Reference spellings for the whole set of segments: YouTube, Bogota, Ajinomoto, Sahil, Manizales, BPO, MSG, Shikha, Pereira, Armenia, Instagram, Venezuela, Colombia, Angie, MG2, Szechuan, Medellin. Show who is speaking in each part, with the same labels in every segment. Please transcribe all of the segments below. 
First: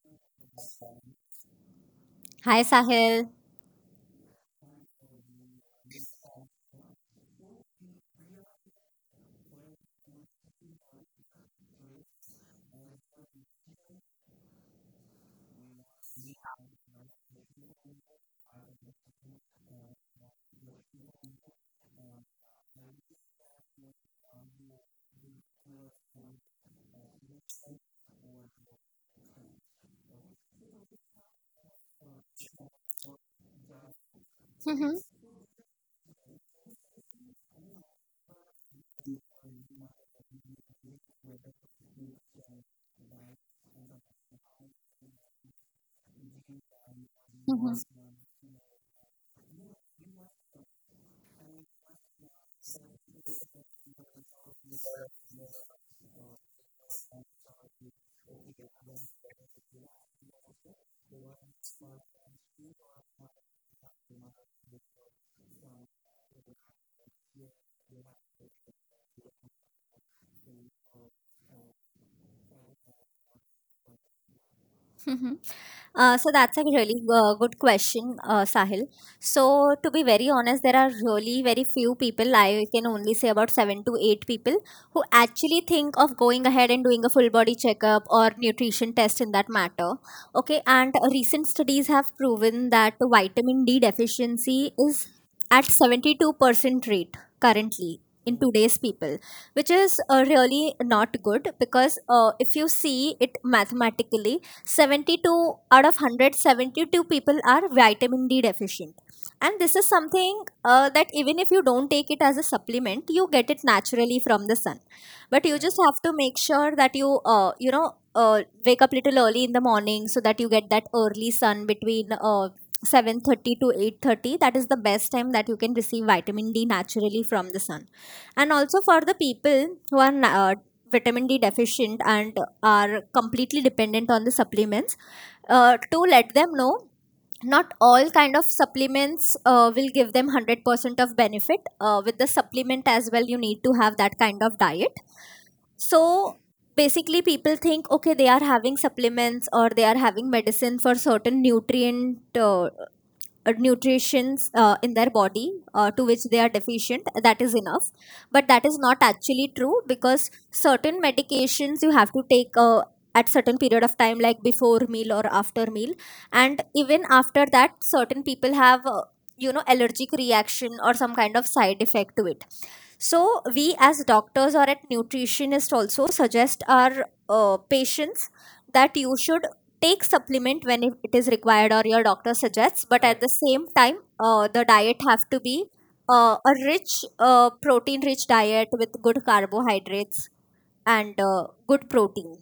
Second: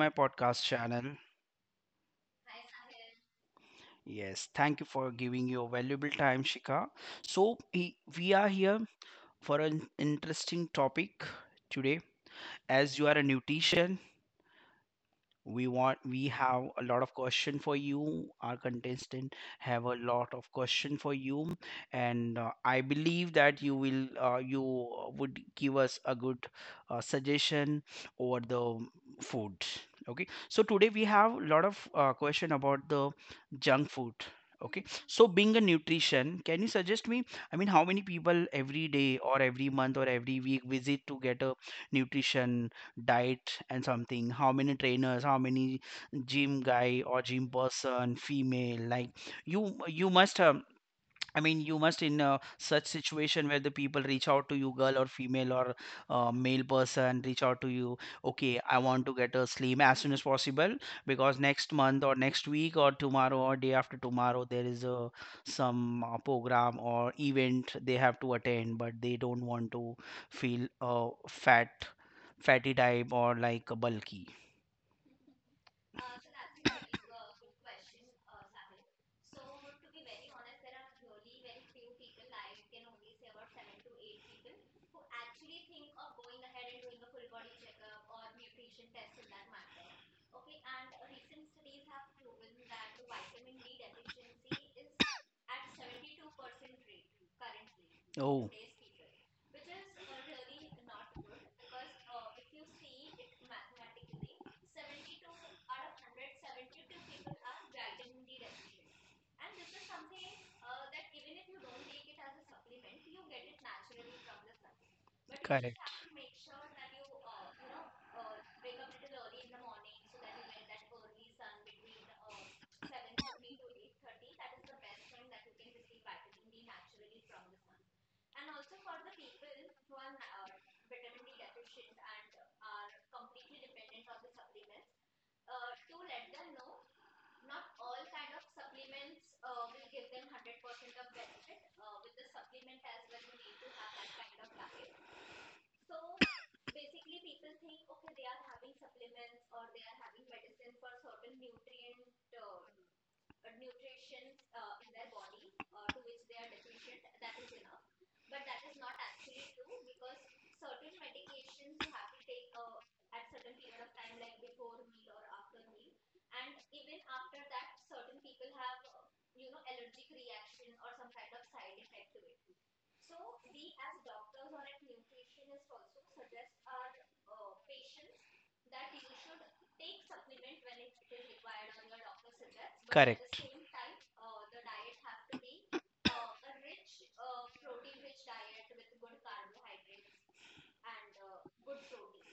Speaker 1: my podcast channel. Yes, thank you for giving your valuable time, Shika. So, we are here for an interesting topic today. As you are a nutrition, we have a lot of question for you, our contestant have a lot of question for you, and I believe that you would give us a good suggestion over the food. Okay, so today we have a lot of question about the junk food. Okay,
Speaker 2: Mhm.
Speaker 1: so being a nutrition, can you suggest me, I mean, how many people every day or every month or every week visit to get a nutrition diet and something? How many trainers, how many gym guy or gym
Speaker 2: Mhm.
Speaker 1: person, female, like, you must have, I mean, you must in such situation where the people reach out to you, girl or female or male person, reach out to you. Okay, I want to get a slim as soon as possible because next month or next week or tomorrow or day after tomorrow there is a some program or event they have to attend, but they don't want to feel fat, fatty type or like bulky.
Speaker 2: Mhm. So that's a really good question, Sahil. So to be very honest, there are really very few people. I can only say about 7 to 8 people who actually think of going ahead and doing a full body checkup or nutrition test in that matter. Okay, and recent studies have proven that vitamin D deficiency is at 72% rate currently in
Speaker 1: Oh.
Speaker 2: today's people, which is really not good because if you see it mathematically 72 out of 172 people are vitamin D deficient. And this is something that even if you don't take it as a supplement, you get it naturally from the sun. But you just
Speaker 1: Correct.
Speaker 2: have to make sure that you wake up little early in the morning so that you get that early sun between 7:30 to 8:30. That is the best time that you can receive vitamin d naturally from the sun. And also for the people who are vitamin D deficient and are completely dependent on the supplements, to let them know not all kind of supplements will give them 100% of benefit. Uh, with the supplement as well you need to have that kind of diet. So basically people think okay, they are having supplements or they are having medicine for certain nutrients in their body to which they are deficient, that is enough. But that is not actually true because certain medications you have to take at certain period of time, like before meal or after meal. And even after that certain people have allergic reaction or some kind of side effect to it. So, we as doctors or at nutritionist also suggest our patients that you should take supplement when it is required or your doctor suggests. But at the
Speaker 1: Correct.
Speaker 2: same time, the diet have to be a rich, protein-rich diet with good carbohydrates and good protein.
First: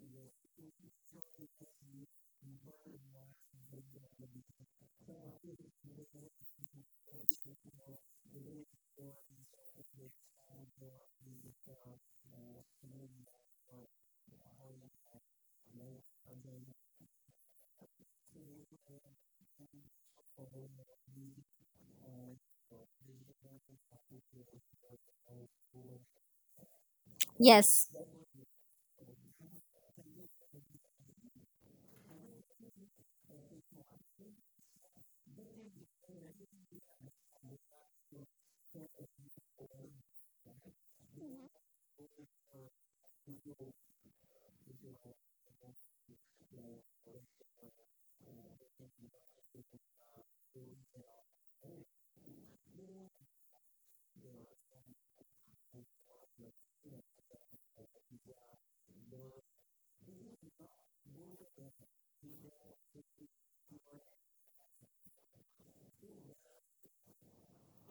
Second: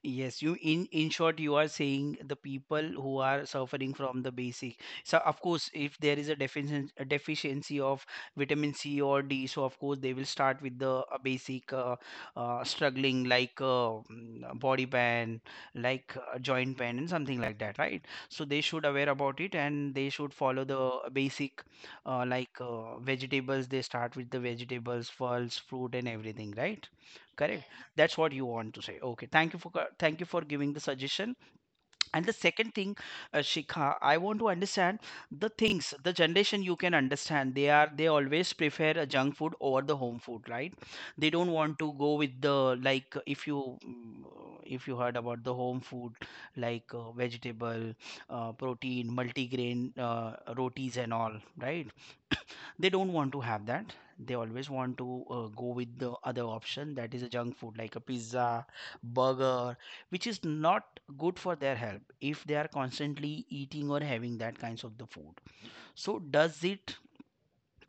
Speaker 1: Yes, you, in short, you are saying the people who are suffering from the basic. So of course, if there is a deficiency of vitamin C or D, so of course they will start with the basic, struggling, like body pain, like joint pain and something like that, right? So they should aware about it, and they should follow the basic, like vegetables. They start with the vegetables, fruits, fruit, and everything, right? Correct.
Speaker 2: Yes.
Speaker 1: That's what you want to say. Okay, thank you for thank you for giving the suggestion. And the second thing, Shikha, I want to understand the things. The generation, you can understand, they always prefer a junk food over the home food, right? They don't want to go with the, like, if you if you heard about the home food, like vegetable, protein, multigrain rotis and all, right? They don't want to have that. They always want to go with the other option, that is a junk food like a pizza, burger, which is not good for their health if they are constantly eating or having that kinds of the food. So does it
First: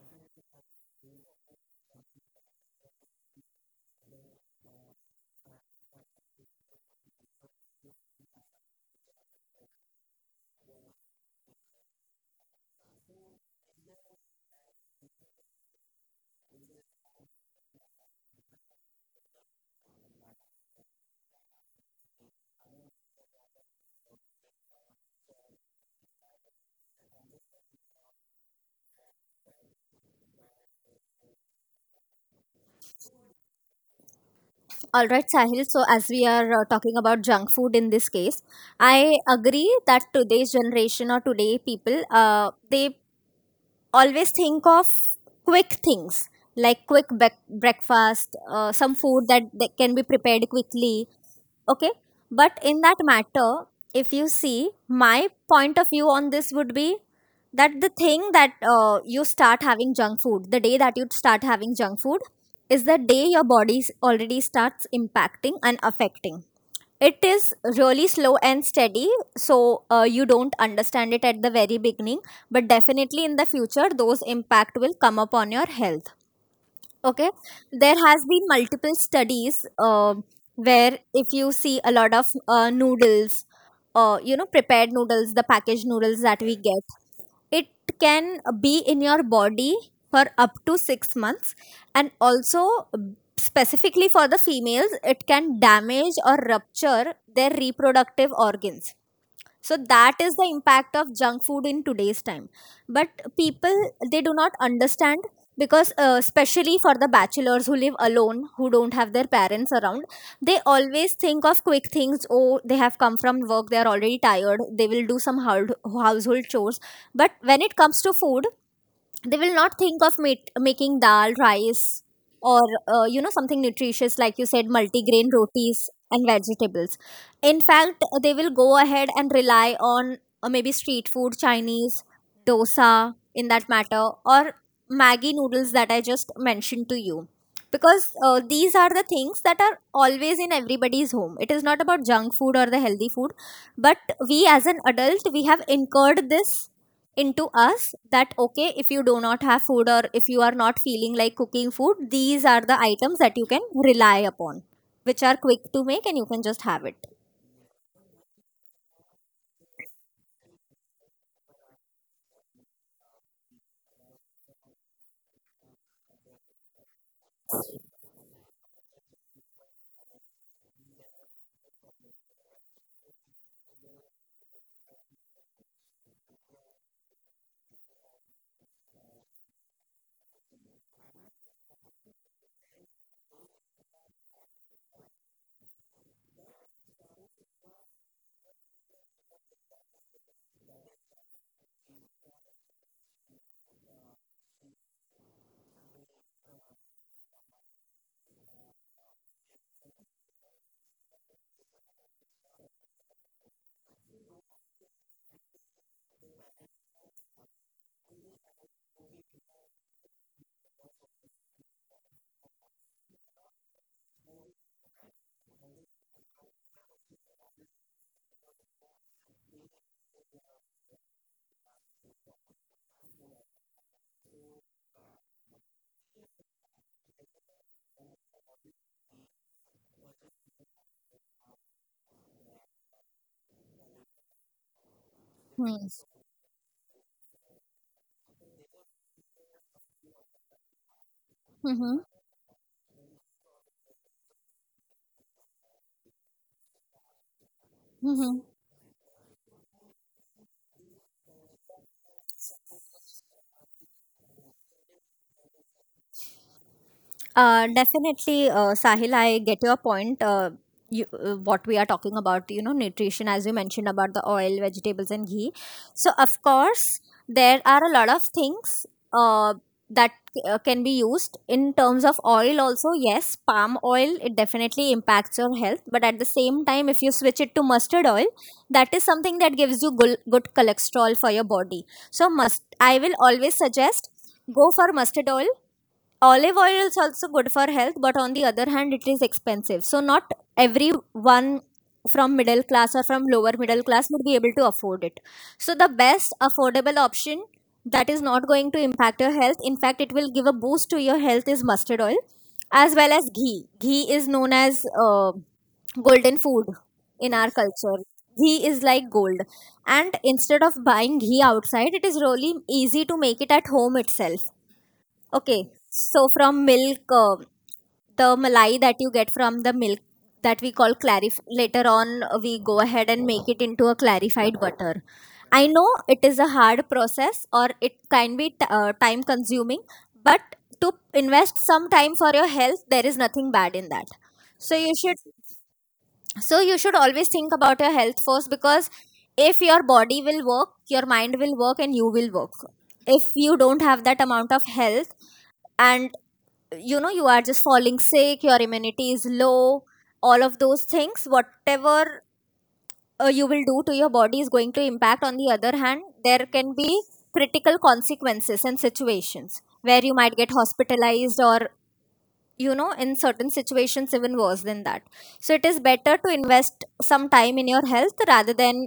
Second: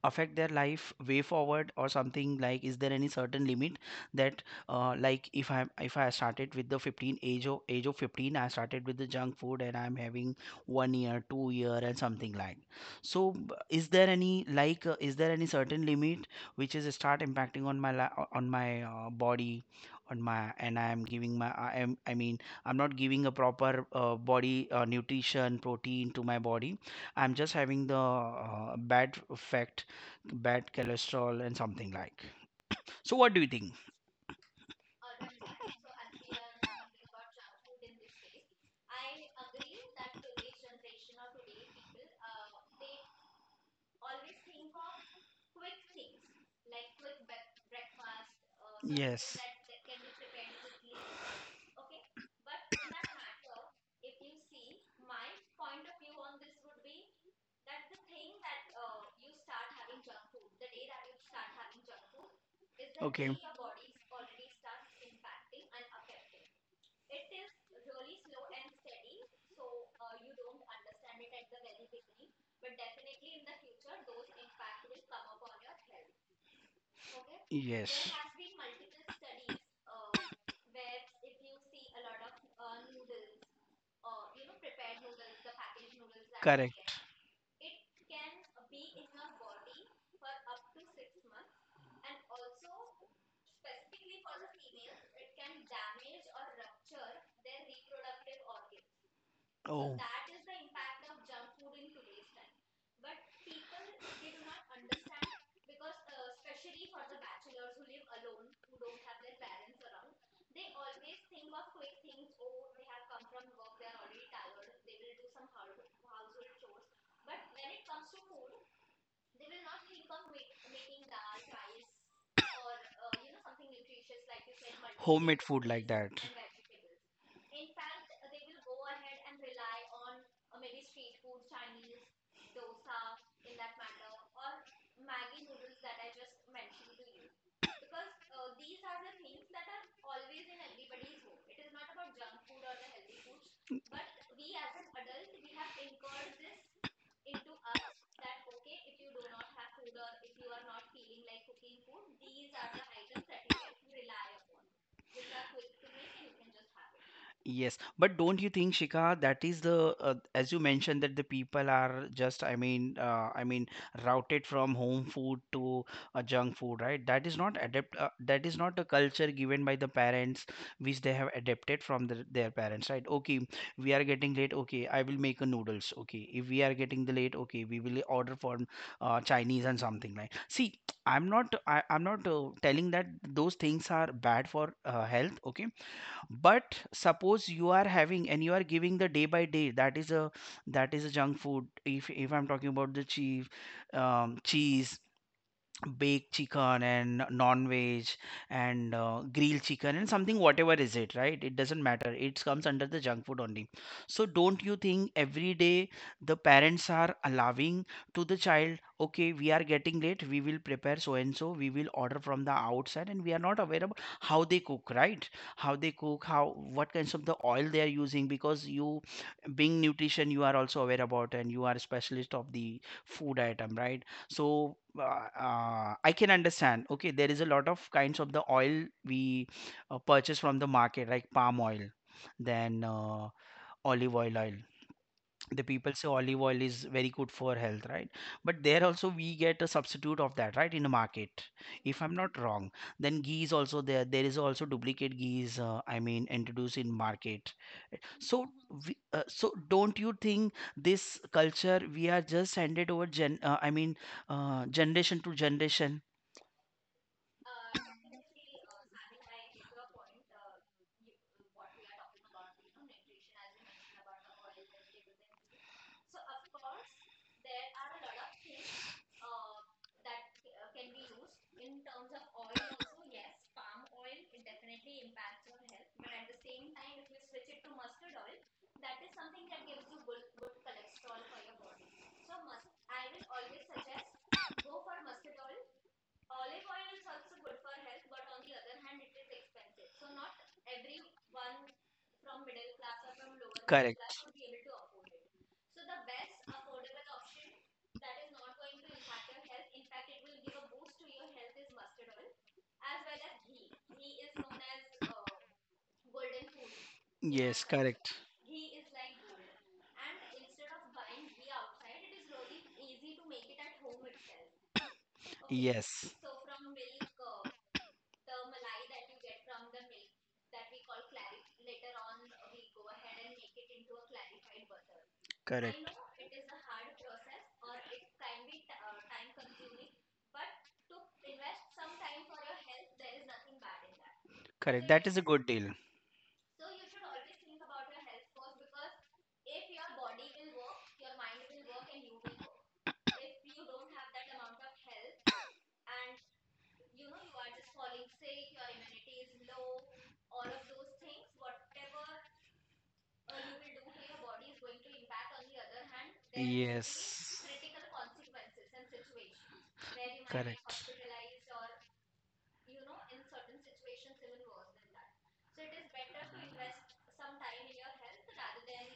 Speaker 1: affect their life way forward or something, like, is there any certain limit that, like, if I started with the 15 age of 15, I started with the junk food, and I'm having 1 year, 2 year, and something, like, so is there any, like, is there any certain limit which is start impacting on my body, on my and I am giving my I am I mean I'm not giving a proper body nutrition protein to my body. I'm just having the bad effect, bad cholesterol and something like. So what do you think?
Speaker 2: All right, Sahil. So, as we are talking about junk food in this case, I agree that today's generation or today people, they always think of quick things, like breakfast, some food
Speaker 1: Yes.
Speaker 2: that can be prepared quickly. Okay, but in that matter, if you see, my point of view on this would be that the thing that you start having junk food, the day that you start having junk food is the day
Speaker 1: Okay.
Speaker 2: your body already starts impacting and affecting. It is really slow and steady, so you don't understand it at the very beginning, but definitely in the future those impact will come upon your health. Okay, there
Speaker 1: Yes.
Speaker 2: has been multiple studies where if you see a lot of noodles, prepared noodles, the packaged noodles that we get,
Speaker 1: Correct.
Speaker 2: it can be in your body for up to 6 months. And also, specifically for the females, it can damage or rupture their reproductive organs. So
Speaker 1: Oh.
Speaker 2: that is the impact of junk food in today's time. But people, they do not understand because especially for the bachelors who live alone, who don't have their parents around, they always think of quick things. Oh, they have come from work, they are already tired, they will do some hard household chores, but when it comes to food, they will not think of making dal rice, or something nutritious like you said, multigrain
Speaker 1: Homemade food like
Speaker 2: rotis
Speaker 1: that.
Speaker 2: and vegetables. In fact, they will go ahead and rely on, maybe, street food, chinese, dosa in that matter, or maggi noodles that I just mentioned to you. Because these are the things that are always in everybody's home. It is not about junk food or the healthy food, but we as an adult, we have incurred this into us that okay, if you do not have food or if you are not feeling like cooking food, these are the items that you can rely upon, which are quick to make and you can just have it.
Speaker 1: Yes, but don't you think, Shika, that is the, as you mentioned, that the people are just, I mean, routed from home food to junk food, right? That is not adapt. That is not a culture given by the parents, which they have adapted from their parents, right? Okay, we are getting late. Okay, I will make a noodles. Okay, if we are getting the late, okay, we will order for Chinese and something like. See, I'm not. I'm not telling that those things are bad for health. Okay, but suppose you are having and you are giving the day by day, that is a junk food. If I'm talking about the cheese, baked chicken and non-veg and grilled chicken and something, whatever is it, right, it doesn't matter, it comes under the junk food only. So don't you think every day the parents are allowing to the child, okay, we are getting late, we will prepare so and so, we will order from the outside, and we are not aware about how they cook, right? How they cook, how, what kinds of the oil they are using? Because you, being nutrition, you are also aware about, and you are a specialist of the food item, right? So I can understand, okay, there is a lot of kinds of the oil we purchase from the market, like palm oil, then olive oil, the people
Speaker 2: Hmm.
Speaker 1: say olive oil is very good for health, right? But there also we get a substitute of that, right, in the market, if
Speaker 2: Mm-hmm.
Speaker 1: I'm not wrong. Then ghee is also there is also duplicate ghee, I mean, introduced in market. So
Speaker 2: Mm-hmm.
Speaker 1: so don't you think this culture we are just handed over, gen I mean, generation to generation.
Speaker 2: Definitely, Sahil, I get your point. What we are talking about, you know, nutrition, as you mentioned about the oil, vegetables, and ghee. So, of course, there are a lot of things uh, that can be used in terms of oil, also. Yes, palm oil, it definitely impacts your health, but at the same time, if you switch it to mustard oil, that is something that gives you good, good cholesterol for your body. So, must, I will always suggest go for mustard oil. Olive oil is also good for health, but on the other hand it is expensive, so not everyone from middle class or from lower middle
Speaker 1: Correct.
Speaker 2: class would be able to afford it. So the best affordable option that is not going to impact your health, in fact it will give a boost to your health, is mustard oil, as well as ghee. Ghee is known as golden food in our
Speaker 1: Yes.
Speaker 2: culture.
Speaker 1: Correct.
Speaker 2: Ghee is like gold, and instead of buying ghee outside, it is really easy to make it at home itself. Okay,
Speaker 1: Yes.
Speaker 2: so from milk, the malai that you get from the milk, that we call clarif. Later on, we go ahead and make it into a clarified butter. I know it is a hard process or it can be time consuming, but to invest some time for your health, there is nothing bad in that. So
Speaker 1: Correct.
Speaker 2: you
Speaker 1: That is a
Speaker 2: should
Speaker 1: good deal.
Speaker 2: so you should always think about your health first, because if your body will work, your mind will work and you will work. If you don't have that amount of health, and you know, you are just falling sick, your immunity is low, all of those things whatever you will do to your body is going to impact. On the other hand, there can be
Speaker 1: Yes.
Speaker 2: critical consequences and situations where you might get
Speaker 1: Correct.
Speaker 2: hospitalized, or you know, in certain situations even worse than that. So it is better to invest some time in your health rather than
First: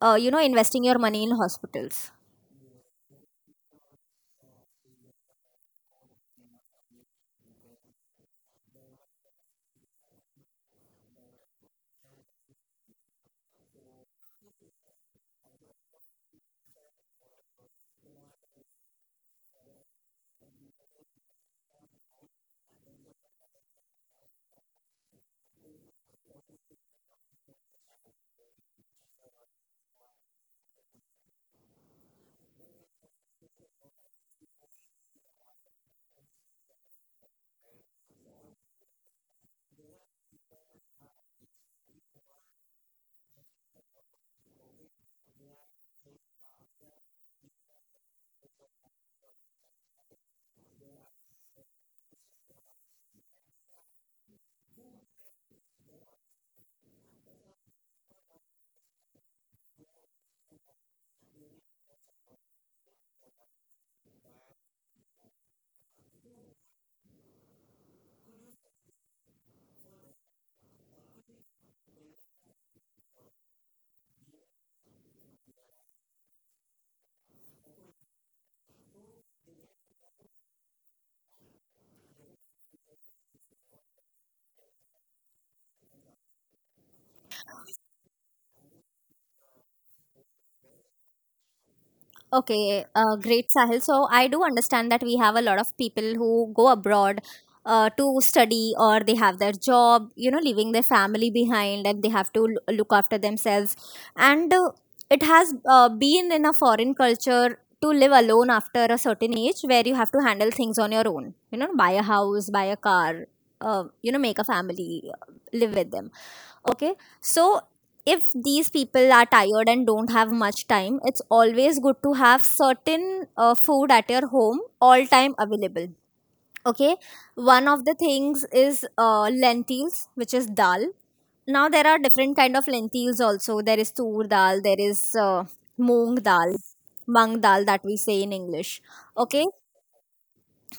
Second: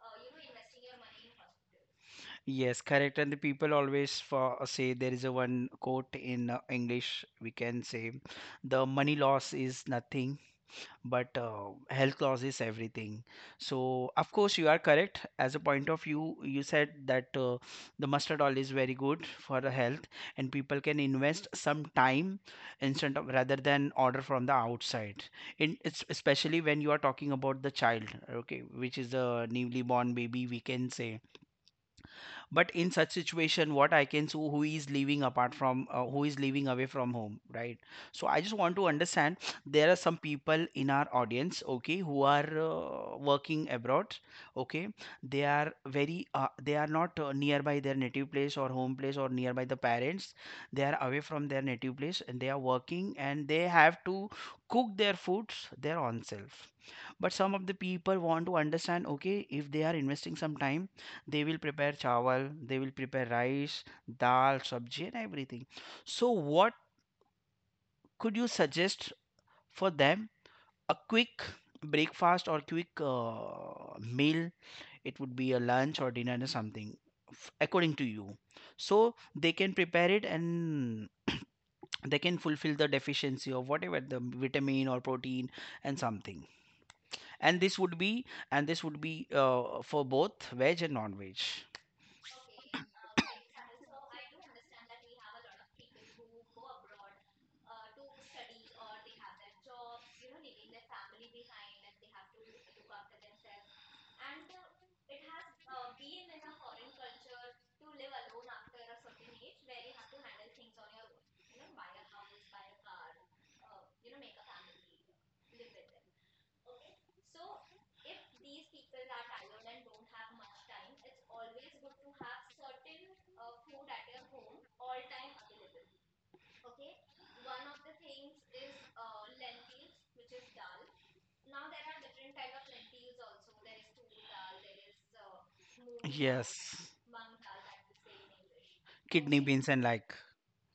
Speaker 2: investing your money in hospitals.
Speaker 1: Yes, correct. And the people always say there is a one quote in English, we can say the money loss is nothing, but health loss is everything. So of course you are correct. As a point of view, you said that, the mustard oil is very good for the health, and people can invest some time, instead of, rather than, order from the outside. In it's especially when you are talking about the child, okay, which is a newly born baby, we can say. But in such situation, what I can so who is living apart from who is living away from home, right? So I just want to understand, there are some people in our audience, okay, who are working abroad, okay. They are not nearby their native place or home place or nearby the parents. They are away from their native place, and they are working, and they have to cook their foods their own self. But some of the people want to understand, okay, if they are investing some time, they will prepare chawal, they will prepare rice, dal, sabji and everything. So what could you suggest for them? A quick breakfast or quick meal, it would be a lunch or dinner or something, according to you, so they can prepare it, and they can fulfill the deficiency of whatever, the vitamin or protein and something. And this would be for both veg and non-veg.
Speaker 2: Okay, great, Sahil. So I do understand that we have a lot of people who go abroad to study or they have their job, you know, leaving their family behind, and they have to look after themselves. And it has been in a foreign culture to live alone after a certain age where you have to handle things on your own, you know, buy a house, buy a car, you know, make a family, live with them. Okay, so if these people are tired and don't have much time, it's always good to have certain food at your home all time available. Okay, one of the things is lentils, which is dal. Now there are different kind of lentils also. There is tur dal, there is moong dal,
Speaker 1: Yes.
Speaker 2: mung dal that we say in english.
Speaker 1: Kidney
Speaker 2: Okay.
Speaker 1: beans and like.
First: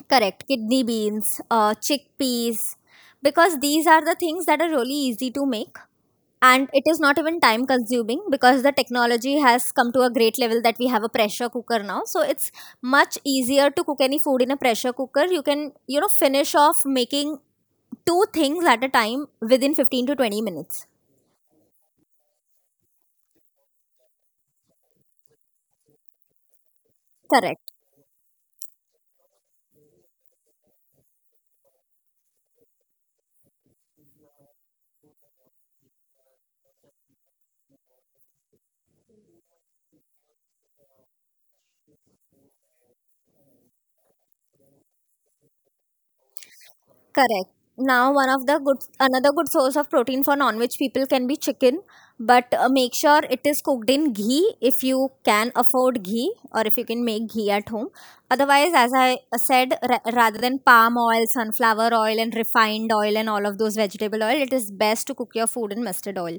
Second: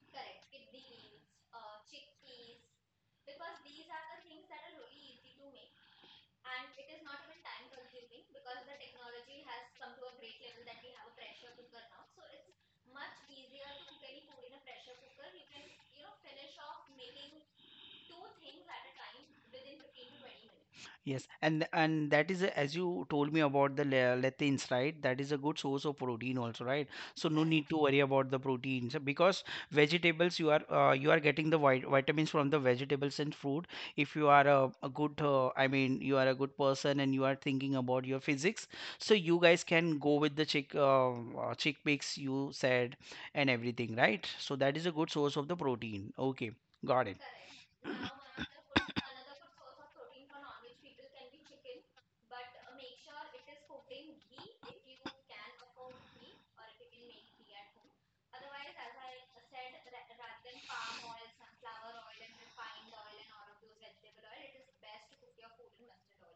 Speaker 2: Correct. Kidney beans, chickpeas, because these are the things that are really easy to make. And it is not even time consuming, because the technology has come to a great level that we have a pressure cooker now. So it's much easier to cook any food in a pressure cooker. You can, you know, finish off making two things at a time within 15 to 20 minutes.
Speaker 1: Yes, and as you told me about the lectins, right? That is a good source of protein also, right? So no
Speaker 2: Correct.
Speaker 1: need to worry about the proteins, because vegetables, you are getting the vitamins from the vegetables and fruit. If you are a good, I mean, you are a good person and you are thinking about your physics. So you guys can go with the chickpeas, you said, and everything, right? So that is a good source of the protein. Okay, got
Speaker 2: Correct. Now, one of the good, another good source of protein for non-veg people can be chicken, but make sure it is cooked in ghee if you can afford ghee, or if you can make ghee at home. Otherwise, as I said, rather than palm oil, sunflower oil, and refined oil and all of those vegetable oil, it is best to cook your food in mustard oil.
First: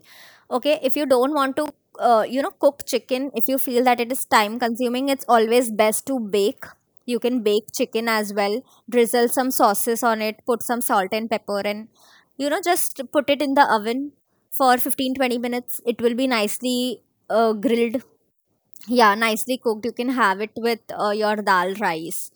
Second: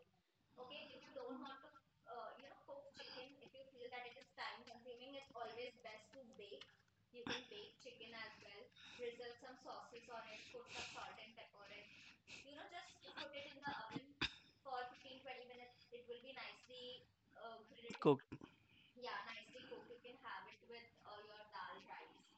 Speaker 2: Okay, if you don't want to, you know, cook chicken, if you feel that it is time consuming, it's always best to bake. You can bake chicken as well, drizzle some sauces on it, put some salt and pepper, and you know, just put it in the oven for 15 20 minutes. It will be nicely grilled.
Speaker 1: it.
Speaker 2: Yeah, nicely cooked. You can have it with your dal rice.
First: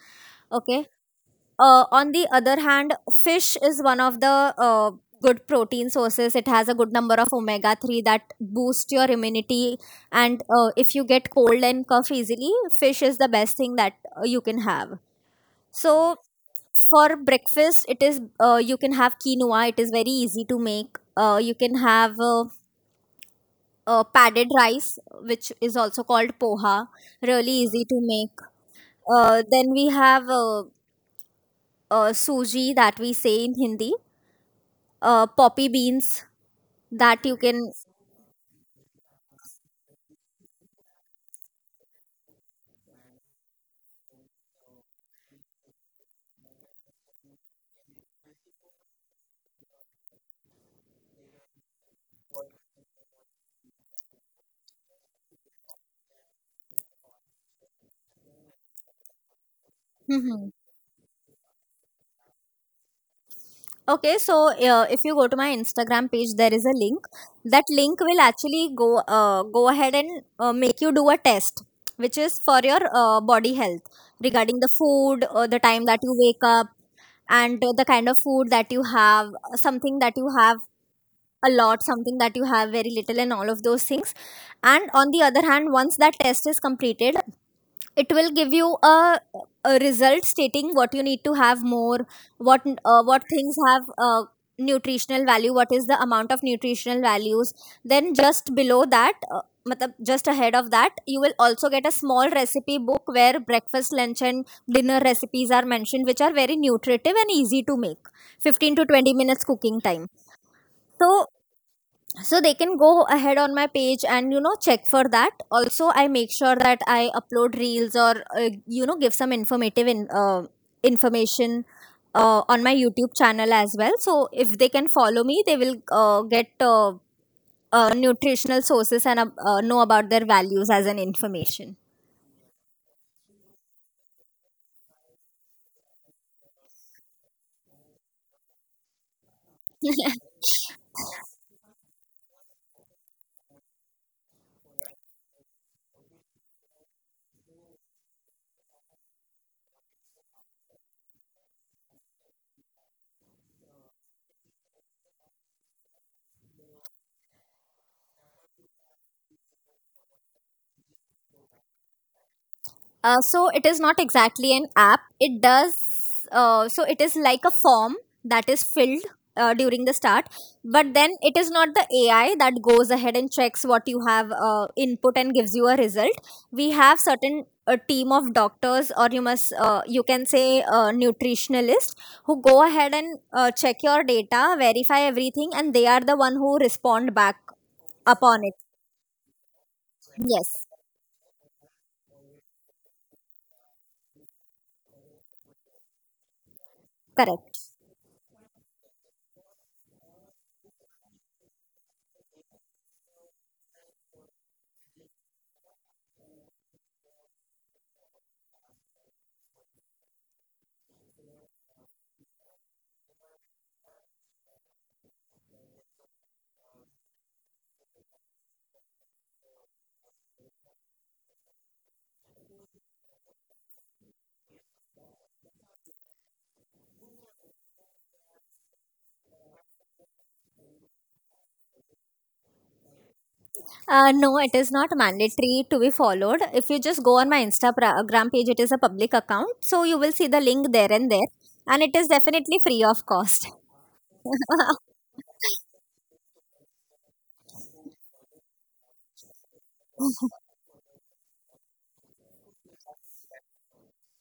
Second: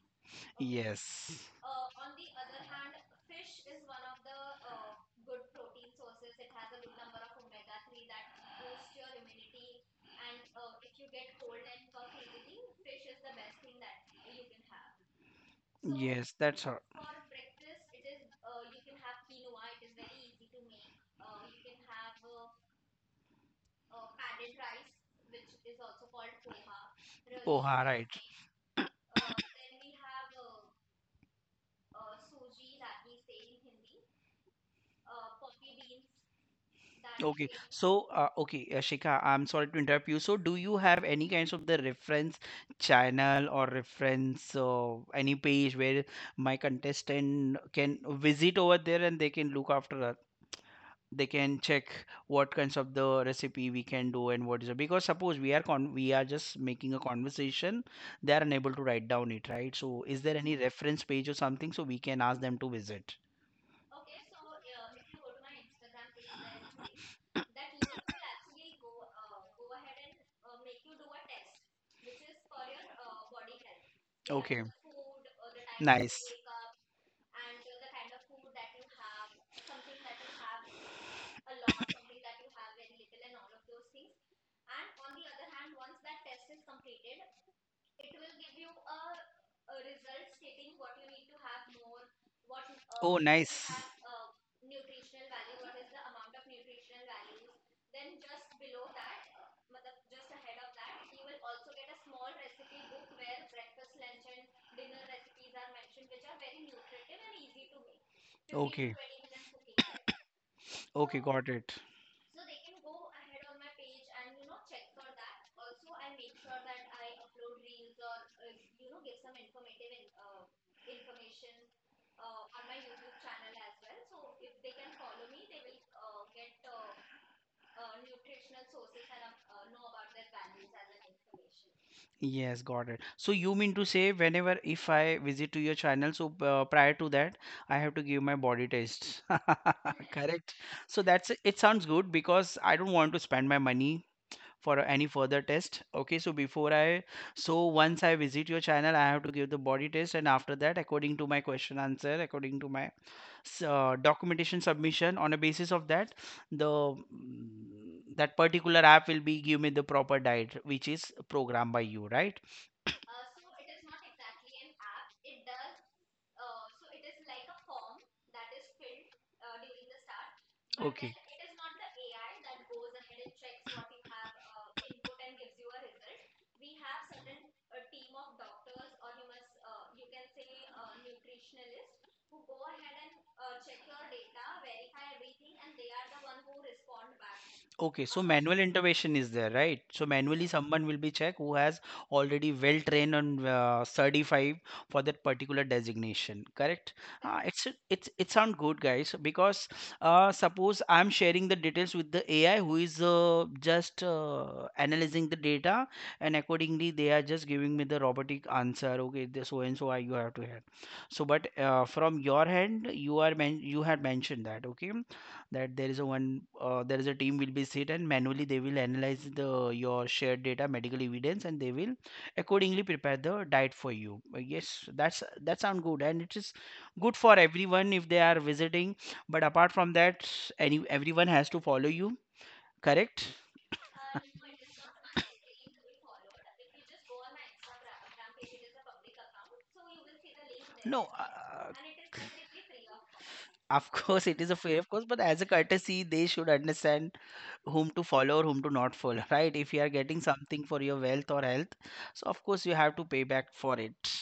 Speaker 2: Okay.
Speaker 1: Yes,
Speaker 2: On the other hand, fish is one of the good protein sources. It has a good number of omega 3 that boost your immunity. And if you get cold and cough easily, fish is the best thing that you can have. So
Speaker 1: yes, that's her.
Speaker 2: for breakfast, it is you can have quinoa. It is very easy to make. You can have padded rice, which is also called poha. Really
Speaker 1: Poha,
Speaker 2: easy to
Speaker 1: right.
Speaker 2: make. Then we have suji that we say in Hindi. Poppy beans that you
Speaker 1: Okay,
Speaker 2: can.
Speaker 1: so Shikha, I'm sorry to interrupt you. So do you have any kinds of the reference channel or reference any page where my contestant can visit over there and they can look after us? They can check what kinds of the recipe we can do and what is it. Because suppose we are just making a conversation, they are unable to write down it, right? So is there any reference page or something, so we can ask them to visit?
Speaker 2: If you go to my Instagram page, there is a link. That link will actually go ahead and make you do a test, which is for your body health regarding
Speaker 1: Okay.
Speaker 2: the food, the time that you
Speaker 1: Nice.
Speaker 2: wake up, and the kind of food that you have, something that you have a lot, something that you have very little, and all of those things. And on the other hand, once that test is completed, it will give you a result stating what you need to have more,
Speaker 1: Oh,
Speaker 2: what things
Speaker 1: nice.
Speaker 2: have nutritional value, what is the amount of nutritional values. Then just below that matlab just ahead of that you will also get a small recipe book where breakfast, lunch and dinner recipes are mentioned, which are very nutritive and easy to make. 15 to
Speaker 1: Okay.
Speaker 2: 20 minutes cooking time.
Speaker 1: Okay,
Speaker 2: so
Speaker 1: got it.
Speaker 2: so they can go ahead on my page and, you know, check for that. Also, I make sure that I upload reels or, you know, give some information on my YouTube channel as well. So if they can follow me, they will get nutritional sources and know about their values as an information.
Speaker 1: Yes, got it. So you mean to say whenever, if I visit to your channel, so prior to that, I have to give my body tests. Correct. So that's, it sounds good, because I don't want to spend my money for any further test. Okay, so before I so once I visit your channel, I have to give the body test, and after that, according to my question answer, according to my documentation submission on a basis of the mm, that particular app will be give me the proper diet which is programmed by you, right?
Speaker 2: So it is not exactly an app. It does, so it is like a form that is filled during the start, but then
Speaker 1: Okay.
Speaker 2: it is not the AI that goes ahead and checks what you have input and gives you a result. We have certain a team of doctors, or you must you can say nutritionalist, who go ahead and check your data, verify everything, and they are the one who respond back
Speaker 1: Okay, so
Speaker 2: upon it.
Speaker 1: manual intervention is there, right? So manually
Speaker 2: Yes.
Speaker 1: someone will be checked who has already well trained and certified for that particular designation, correct?
Speaker 2: Correct.
Speaker 1: It sound good, guys, because suppose I'm sharing the details with the AI who is just analyzing the data, and accordingly they are just giving me the robotic answer. Okay, this so and so you have to have. So, but from your hand, you had mentioned that, okay? That there is a team will be sit and manually they will analyze the your shared data medical evidence and they will accordingly prepare the diet for you. Yes, that sound good, and it is good for everyone if they are visiting, but apart from that, any everyone has to follow you, correct?
Speaker 2: No, it is not mandatory to be followed. If you just go on my Instagram page, it is a public account, so you will see the link there
Speaker 1: No,
Speaker 2: and there. And it is definitely free of cost.
Speaker 1: of course, it is a fair, of course, but as a courtesy, they should understand whom to follow or whom to not follow, right? If you are getting something for your wealth or health, so of course you have to pay back for it.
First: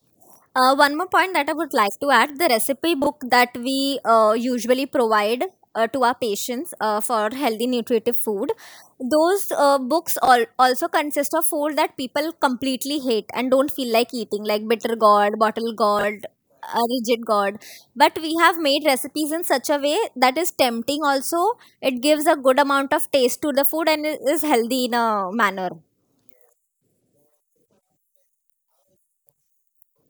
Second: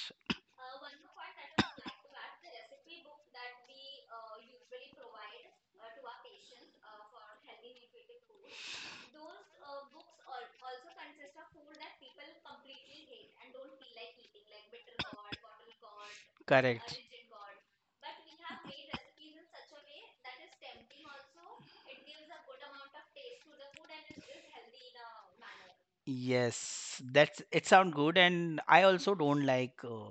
Speaker 2: One more point that I would like to add: the recipe book that we usually provide to our patients for healthy, nutritive food. Those books all, also consist of food that people completely hate and don't feel like eating, like bitter gourd, bottle gourd,
Speaker 1: Correct.
Speaker 2: rigid gourd. But we have made recipes in such a way that is tempting. Also, it gives a good amount of taste to the food and is healthy in a manner.
Speaker 1: Yes, that's it sound good, and I also don't like uh,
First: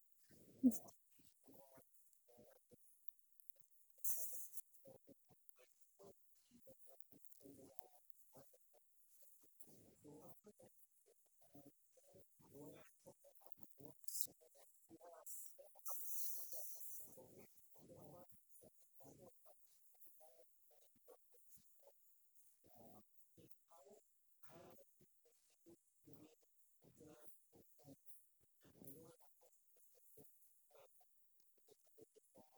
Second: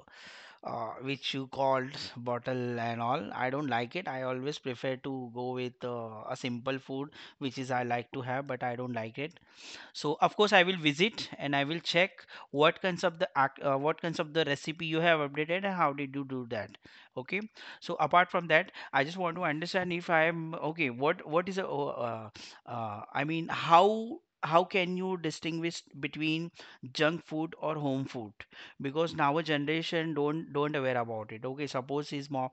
Speaker 1: uh, which you called bottle and all. I don't like it. I always prefer to go with a simple food which is I like to have, but I don't like it. So of course I will visit and I will check what kinds of the recipe you have updated and how did you do that, okay? So apart from that, I just want to understand if I am okay, what is a I mean, how can you distinguish between junk food or home food? Because now a generation don't aware about it, okay? Suppose his mom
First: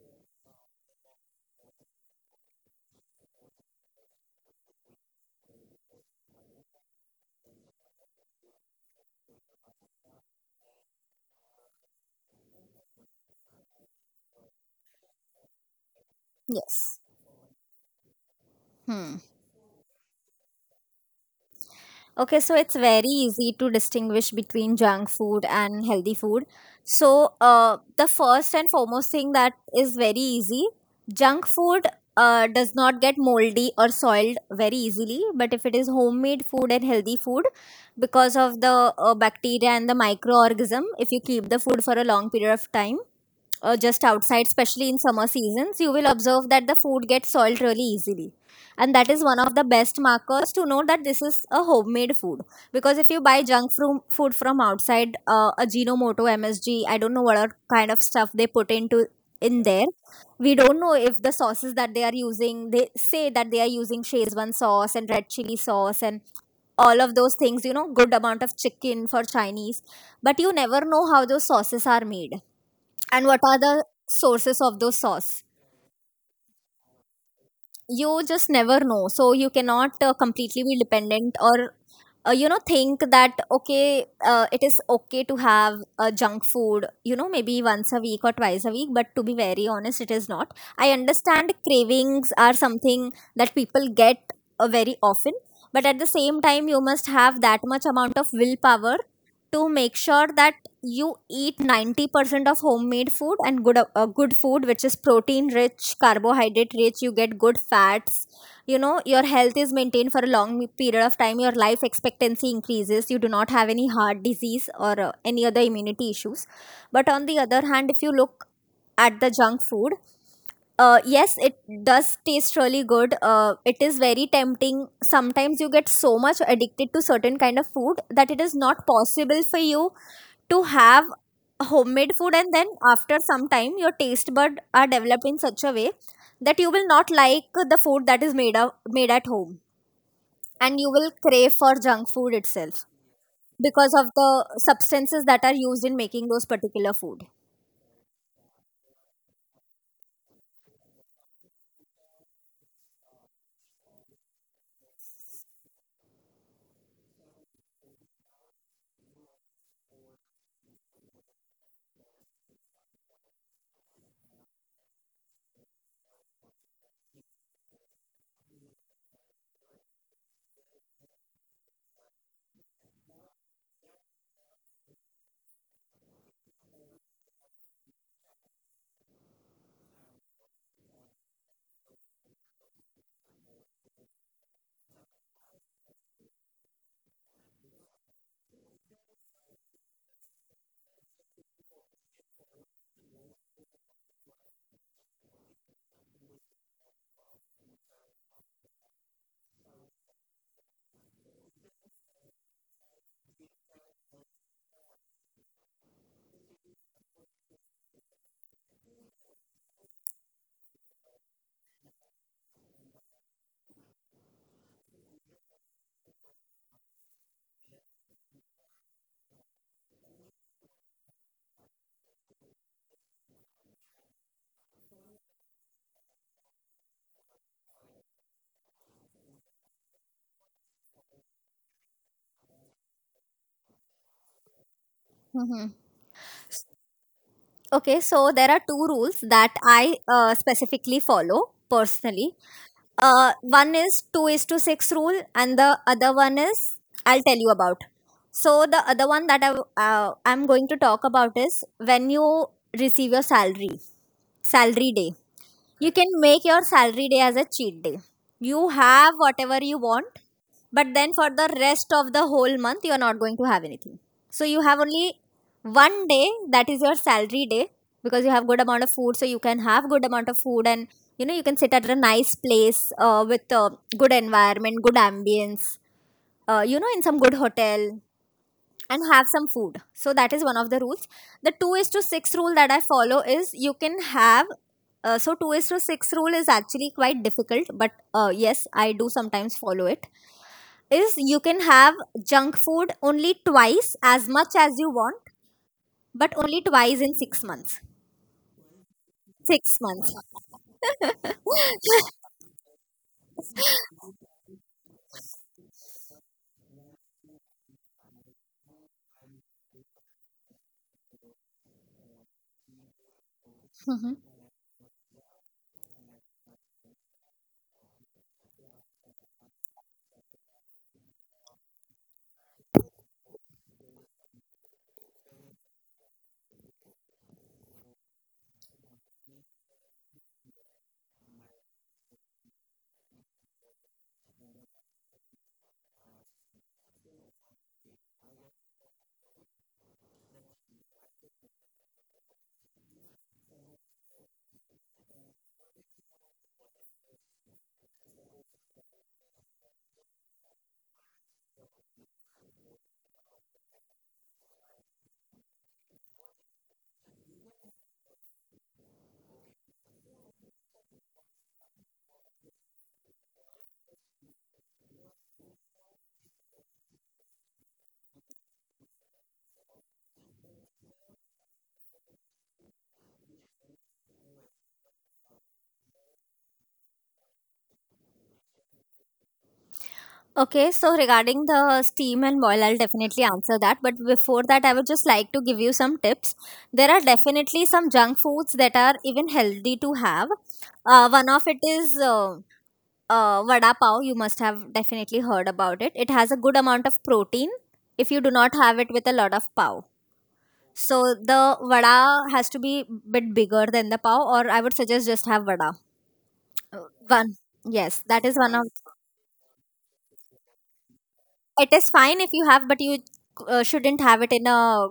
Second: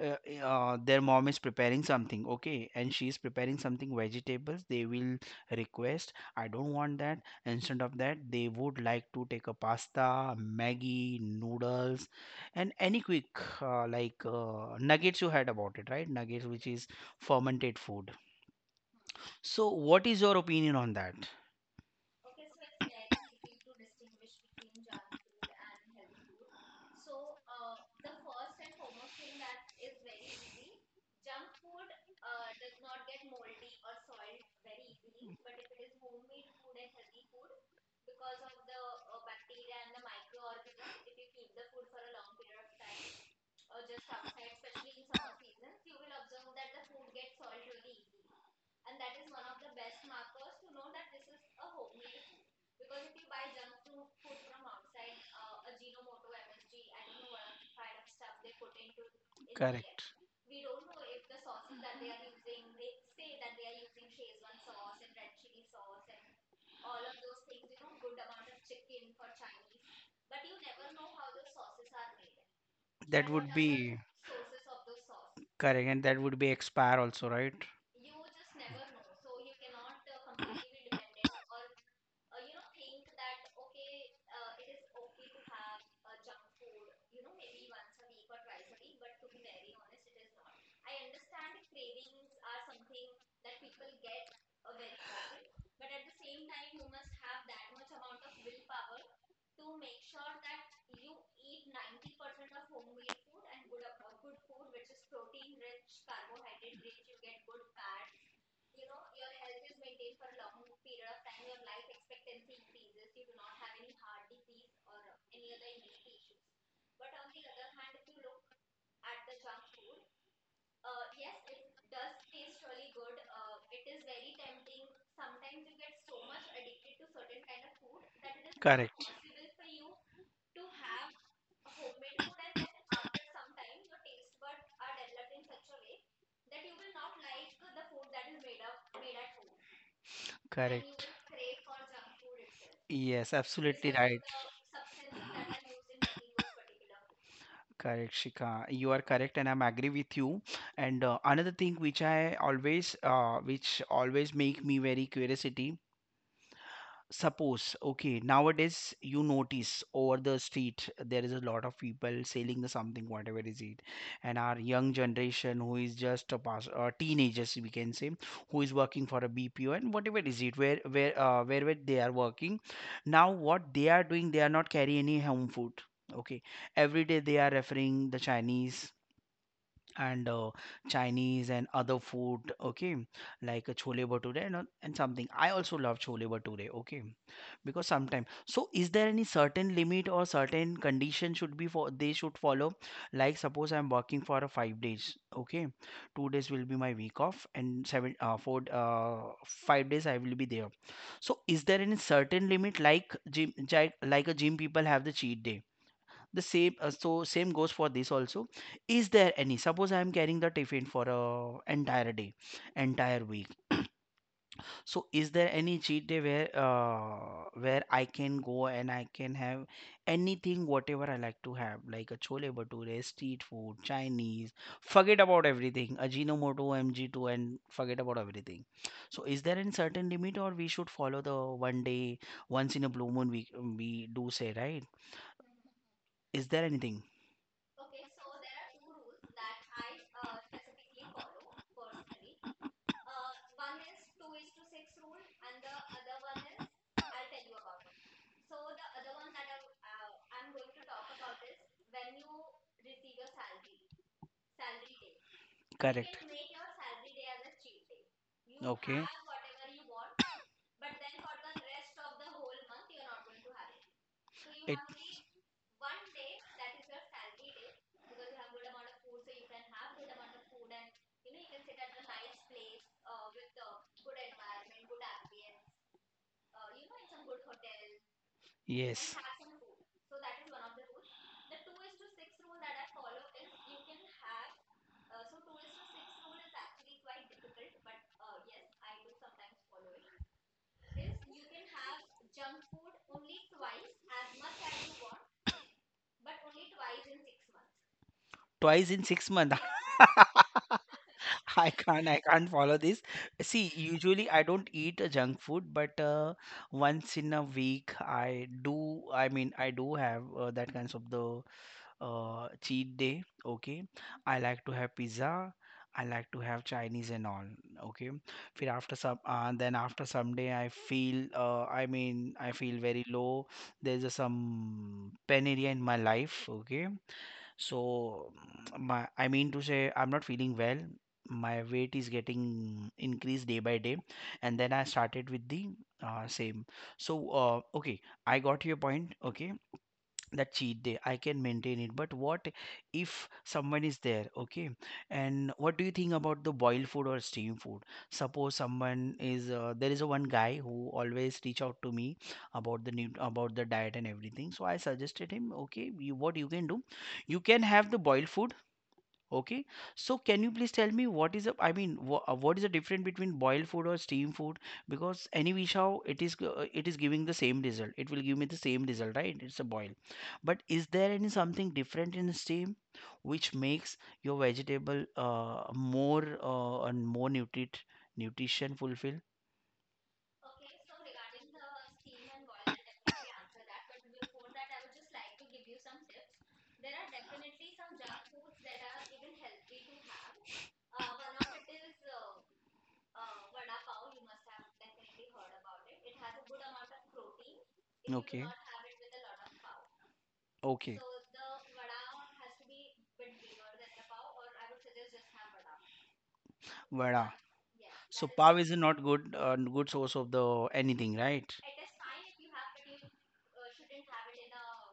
Speaker 1: uh, eh, uh, their mom is preparing something, okay, and she is preparing something vegetables, they will request, I don't want that. Instead of that, they would like to take a pasta, Maggie noodles, and any quick, like, nuggets you had about it, right? Nuggets, which is
Speaker 2: Yes.
Speaker 1: fermented food.
Speaker 2: Hmm.
Speaker 1: So what is your opinion on that?
Speaker 2: Okay, so it's very easy to distinguish between junk food and healthy food. So, the first and foremost thing that is very easy: junk food does not get moldy or soiled very easily. But if it is homemade food and healthy food, because of the bacteria and the microorganism, if you keep the food for a long period of time, just outside, especially in summer seasons, you will observe that the food gets soiled really easily. And that is one of the best markers to know that this is a homemade food. Because if you buy food from outside, Ajinomoto, MSG, I don't know what are kind of stuff they put into in there.
Speaker 1: Correct.
Speaker 2: We don't know if the sauces that they are using, they say that they are using Szechuan sauce and red chili sauce and all of those things, you know, good amount of chicken for Chinese. But you never know how those sauces are made and
Speaker 1: That
Speaker 2: what
Speaker 1: would
Speaker 2: are the
Speaker 1: be.
Speaker 2: sources of those sauce.
Speaker 1: Correct, and that would be expire also, right?
Speaker 2: You just never know. So you cannot completely be dependent, or, you know, think that, okay, it is okay to have junk food, you know, maybe once a week or twice a week. But to be very honest, it is not. I understand cravings are something that people get very often, but at the same time, you must have that much amount of willpower to make sure that you eat 90% of homemade food and good food, which is protein rich, carbohydrate rich, you get good fats. You know, your health is maintained for a long period of time, your life expectancy increases, you do not have any heart disease or any other immunity issues. But on the other hand, if you look at the junk food, yes, it does taste really good. It is very tempting. Sometimes you get so much addicted to certain kind of food that it is not
Speaker 1: Correct.
Speaker 2: possible for you to have homemade food, and then after some time, your taste buds are developed in such a way that you will not like the food that is made of, made at home, and you
Speaker 1: Correct.
Speaker 2: will crave for junk food itself
Speaker 1: Yes, absolutely
Speaker 2: because of
Speaker 1: right.
Speaker 2: the substances that are used in making those particular food.
Speaker 1: Correct, Shika. You are correct, and I'm agree with you. And another thing which which always make me very curiosity. Suppose, okay, nowadays you notice over the street there is a lot of people selling the something, whatever is it, and our young generation who is just a pass, teenagers we can say, who is working for a BPO and whatever is it, wherever they are working, now what they are doing, they are not carrying any home food. Okay, every day they are referring the Chinese and Chinese and other food, okay, like a chole bhature and something. I also love chole bhature, okay, because sometimes. So, is there any certain limit or certain condition should be for they should follow? Like suppose I'm working for a 5 days, okay, 2 days will be my week off, and seven four 5 days I will be there. So, is there any certain limit like gym, like a gym people have the cheat day? The same So same goes for this also. Is there any Suppose I am carrying the tiffin for a entire day, entire week. So is there any cheat day where I can go and I can have anything whatever I like to have, like a chole bhature, street food, Chinese, forget about everything, Ajinomoto, MG2, and forget about everything. So is there any certain limit, or we should follow the one day, once in a blue moon we do say, right? Is there anything?
Speaker 2: Okay, so there are two rules that I specifically follow personally. One is 2 is to 6 rule, and the other one is I'll tell you about. So the other one that I'm going to talk about is when you receive your salary, salary day. You can
Speaker 1: Correct.
Speaker 2: make your salary day as a cheat day. You
Speaker 1: Okay.
Speaker 2: have whatever you want, but then for the rest of the whole month, you are not going to have anything. So you
Speaker 1: It
Speaker 2: have only 1 day that is your salary day, because you have good amount of food, so you can have good amount of food, and, you know, you can sit at a nice place with good environment, good ambience. You know, in some good hotel and
Speaker 1: Yes.
Speaker 2: have some food. So that is one of the rules. The 2 is to 6 rule that I follow is you can have, so 2 is to 6 rule is actually quite difficult, but yes, I do sometimes follow it, is you can have junk food only twice as much as you want, but only twice in 6 months.
Speaker 1: Twice in 6 months.
Speaker 2: 6 months.
Speaker 1: I can't follow this. See, usually I don't eat a junk food, but once in a week I do. I mean, I do have that kinds of the cheat day. Okay, I like to have pizza. I like to have Chinese and all. Okay, फिर then after some day I mean, I feel very low. There's some pain area in my life. Okay, so I mean to say, I'm not feeling well. My weight is getting increased day by day, and then I started with the same. So, okay, I got your point. Okay, that cheat day I can maintain it, but what if someone is there, okay? And what do you think about the boiled food or steamed food? Suppose someone is there is a one guy who always reach out to me about the new about the diet and everything. So I suggested him, okay, what you can do, you can have the boiled food. Okay, so can you please tell me what is a? I mean, what is the difference between boiled food or steamed food? Because any which how it is, it is giving the same result. It will give me the same result, right? It's a boil. But is there any something different in steam which makes your vegetable more, and more nutrition fulfill?
Speaker 2: Okay, so regarding the steam and boil, I'll definitely answer that. But before that, I would just like to give you some tips. There are definitely some junk foods that are even healthy to have. One of it is vada pav. You must have definitely heard about it. It has a good amount of protein if you do
Speaker 1: Okay,
Speaker 2: not have it with a lot of pav.
Speaker 1: okay,
Speaker 2: So the vada has to be bit bigger than the pav, or I would suggest just have vada.
Speaker 1: vada.
Speaker 2: One, yes,
Speaker 1: So
Speaker 2: that is one
Speaker 1: pav
Speaker 2: of
Speaker 1: is not good source of the anything, right?
Speaker 2: it. Is fine if you have, but you shouldn't have it in a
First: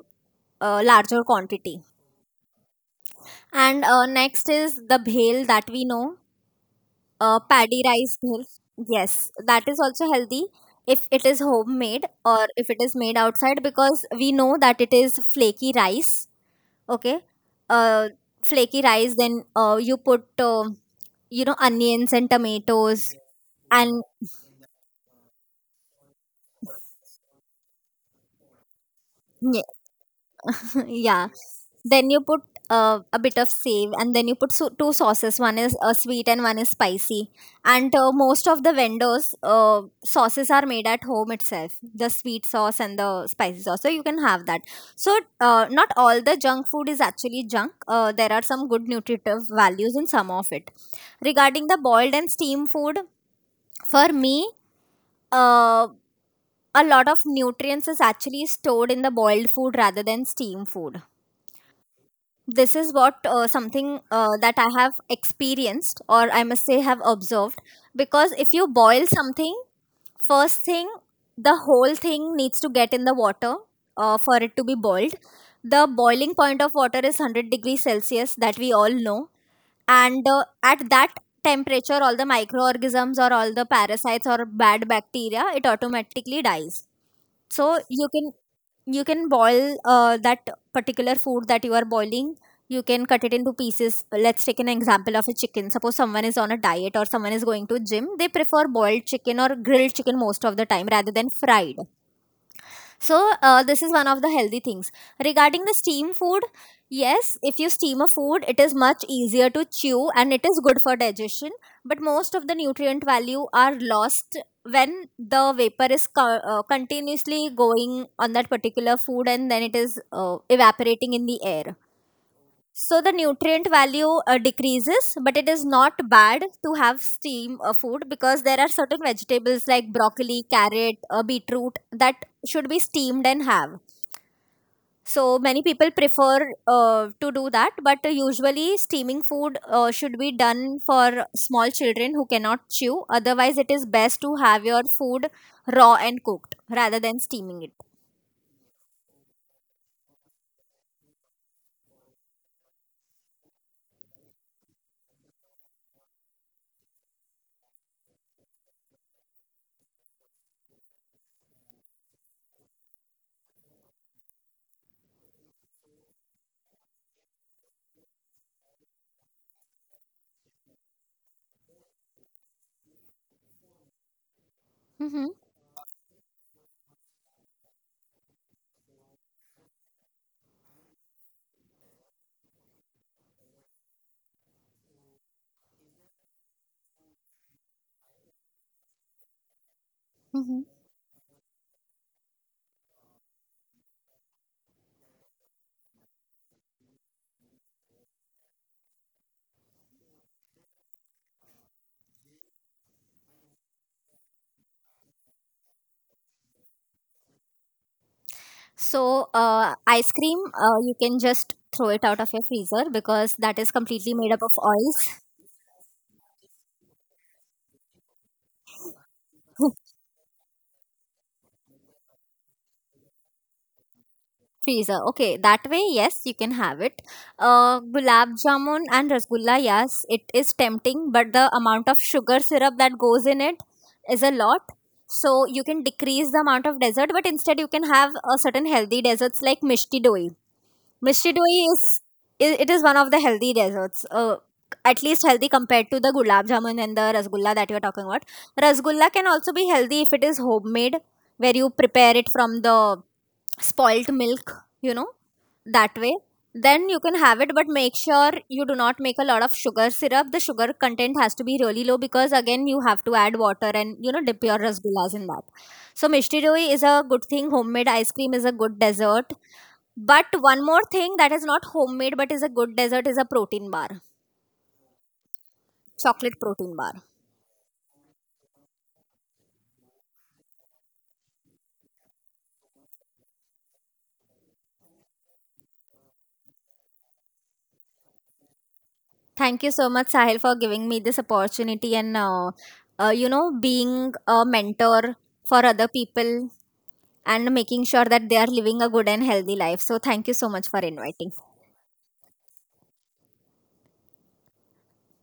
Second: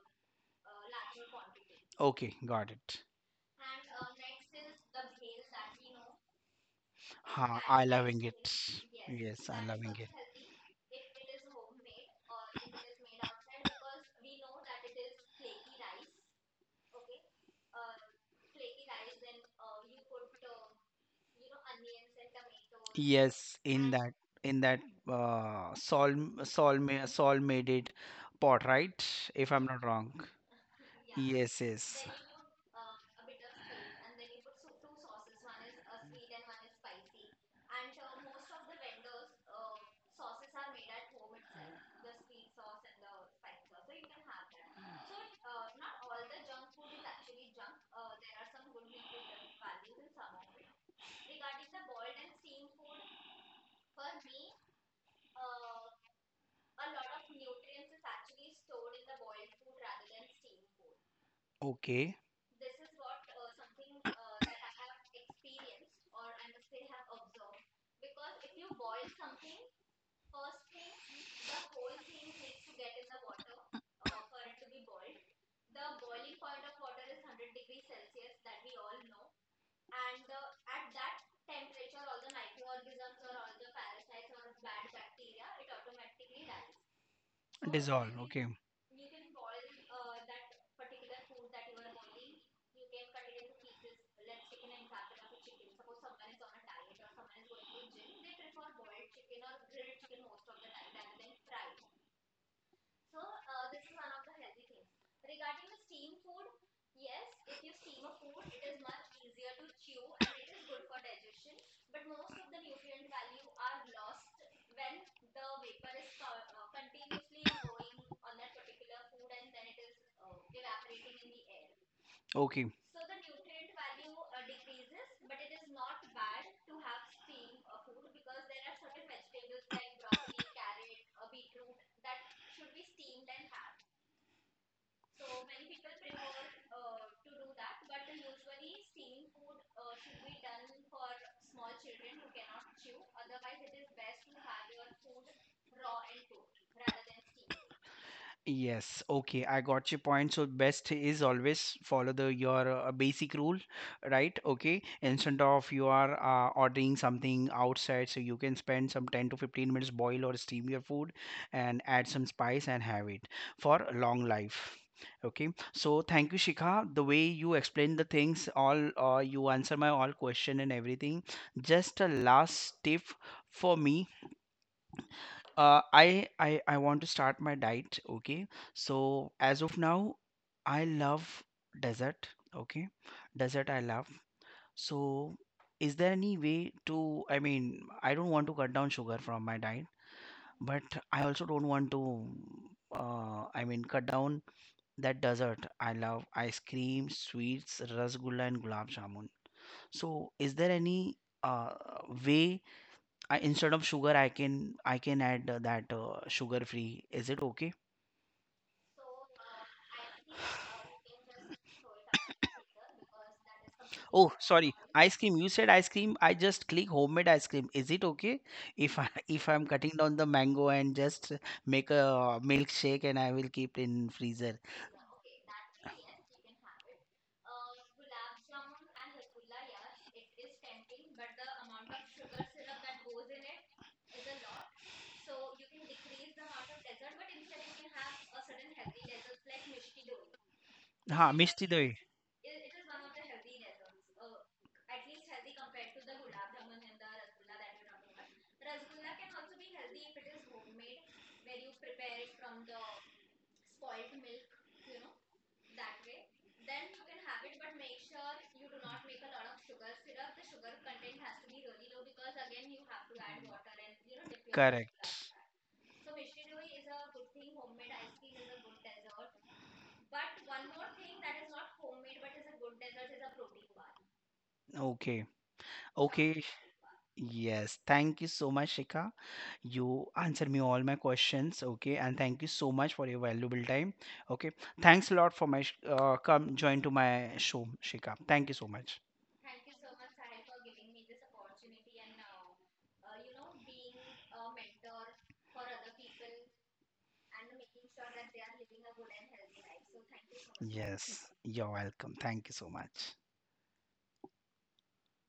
Speaker 2: larger quantity.
Speaker 1: Okay, got it.
Speaker 2: And next is the bhel that we know,
Speaker 1: Ha, I
Speaker 2: paddy rice
Speaker 1: loving
Speaker 2: bhel.
Speaker 1: it.
Speaker 2: Yes,
Speaker 1: Yes, I
Speaker 2: that is
Speaker 1: loving it.
Speaker 2: also healthy if it is homemade or if it is made outside, because we know that it is flaky rice. Okay. uh, Flaky rice, then you put, you know, onions and tomatoes
Speaker 1: Yes, in that
Speaker 2: and
Speaker 1: in that uh, Saul Saul made it pot, right? If I'm not wrong.
Speaker 2: yeah,
Speaker 1: Yes, yes.
Speaker 2: then you put a bit of save, and then you put two sauces, one is sweet and one is spicy. And most of the vendors sauces are made at home itself, the sweet sauce and the spicy sauce, so you can have that. So, not all the junk food is actually junk. There are some good nutritive values in some of it. Regarding the boiled and steam food, for me, uh, a lot of nutrients is actually stored in the boiled food rather than steam food.
Speaker 1: Okay.
Speaker 2: This is what something that I have experienced, or I must say have observed. Because if you boil something, first thing, the whole thing needs to get in the water for it to be boiled. The boiling point of water is 100 degrees Celsius, that we all know. And at that temperature all the microorganisms or all the parasites or bad bacteria, it automatically dies. so you
Speaker 1: Dissolve.
Speaker 2: can
Speaker 1: Okay.
Speaker 2: you can boil that particular food that you are boiling. You can cut it into pieces. Let's take an example of a chicken. Suppose someone is on a diet or someone is going to gym, they prefer boiled chicken or grilled chicken most of the time rather than fried. So, this is one of the healthy things. Regarding the steam food, yes, if you steam a food, it is much easier to chew and it is good for digestion. But most of the nutrient value are lost when the vapor is continuously going on that particular food, and then it is evaporating in the air.
Speaker 1: Okay.
Speaker 2: So the nutrient value decreases, but it is not bad to have steam food, because there are certain vegetables like broccoli, carrot, beetroot that should be steamed and have. So many people prefer to do that, but usually steaming food should be done for small children who cannot chew. Otherwise it is best to have your food raw and cooked rather than steaming it.
Speaker 1: Yes, okay, I got your point. So best is always follow the your basic rule, right? Okay, instead of you are ordering something outside, so you can spend some 10 to 15 minutes boil or steam your food, and add some spice and have it for a long life. Okay, so thank you, Shikha. The way you explain the things, all you answer my all question and everything. Just a last tip for me.
Speaker 2: Hmm.
Speaker 1: I want to start my diet. Okay, so as of now, I love desert. Okay, desert I love. So, is there any way to? I mean, I don't want to cut down sugar from my diet, but I also don't want to. I mean, cut down that dessert. I love ice cream, sweets, rasgulla, and gulab jamun. So, is there any uh, way, instead of sugar, I can add that sugar free. Is it okay?
Speaker 2: So, ice cream, you can just throw it out of your freezer, because that is completely
Speaker 1: Oh,
Speaker 2: made up of
Speaker 1: sorry, ice
Speaker 2: oils.
Speaker 1: cream. You said ice cream. I just click homemade ice cream. Is it okay if I if I'm cutting down the mango and just make a milkshake and I will keep in freezer?
Speaker 2: Freezer. Okay, that way, yes, you can have it. Gulab jamun and rasgulla, yes, it is tempting, but the amount of sugar syrup that goes in it is a lot. So you can decrease the amount of dessert, but instead you can have a certain healthy desserts like mishti doi.
Speaker 1: Ha,
Speaker 2: Mistidoi
Speaker 1: mishti
Speaker 2: is,
Speaker 1: dahi.
Speaker 2: it is one of the healthy desserts. At least healthy compared to the gulab jamun and the rasgulla that you are talking about. Rasgulla can also be healthy if it is homemade, where you prepare it from the spoilt milk. You know, that way. Then you can have it, but make sure you do not make a lot of sugar syrup. The sugar content has to be really low, because again you have to add water and, you know, dip your rasgullas in
Speaker 1: Correct.
Speaker 2: that. So mishti doi is a good thing. Homemade ice cream is a good dessert, but one more thing that is not homemade but is a good dessert is a protein bar,
Speaker 1: Okay.
Speaker 2: chocolate
Speaker 1: Okay.
Speaker 2: protein bar.
Speaker 1: Yes. Thank you so much, Shika. You answer me all my questions, okay? And thank you so much for your valuable time, okay? Thanks a lot for come join to my show, Shika. Thank you so much.
Speaker 2: Thank you so much, Sahil, for giving me this opportunity and, you know, being a mentor for other people and making sure that they are living a good and healthy life. So thank you so much for
Speaker 1: Yes,
Speaker 2: inviting.
Speaker 1: you're welcome. Thank you so much.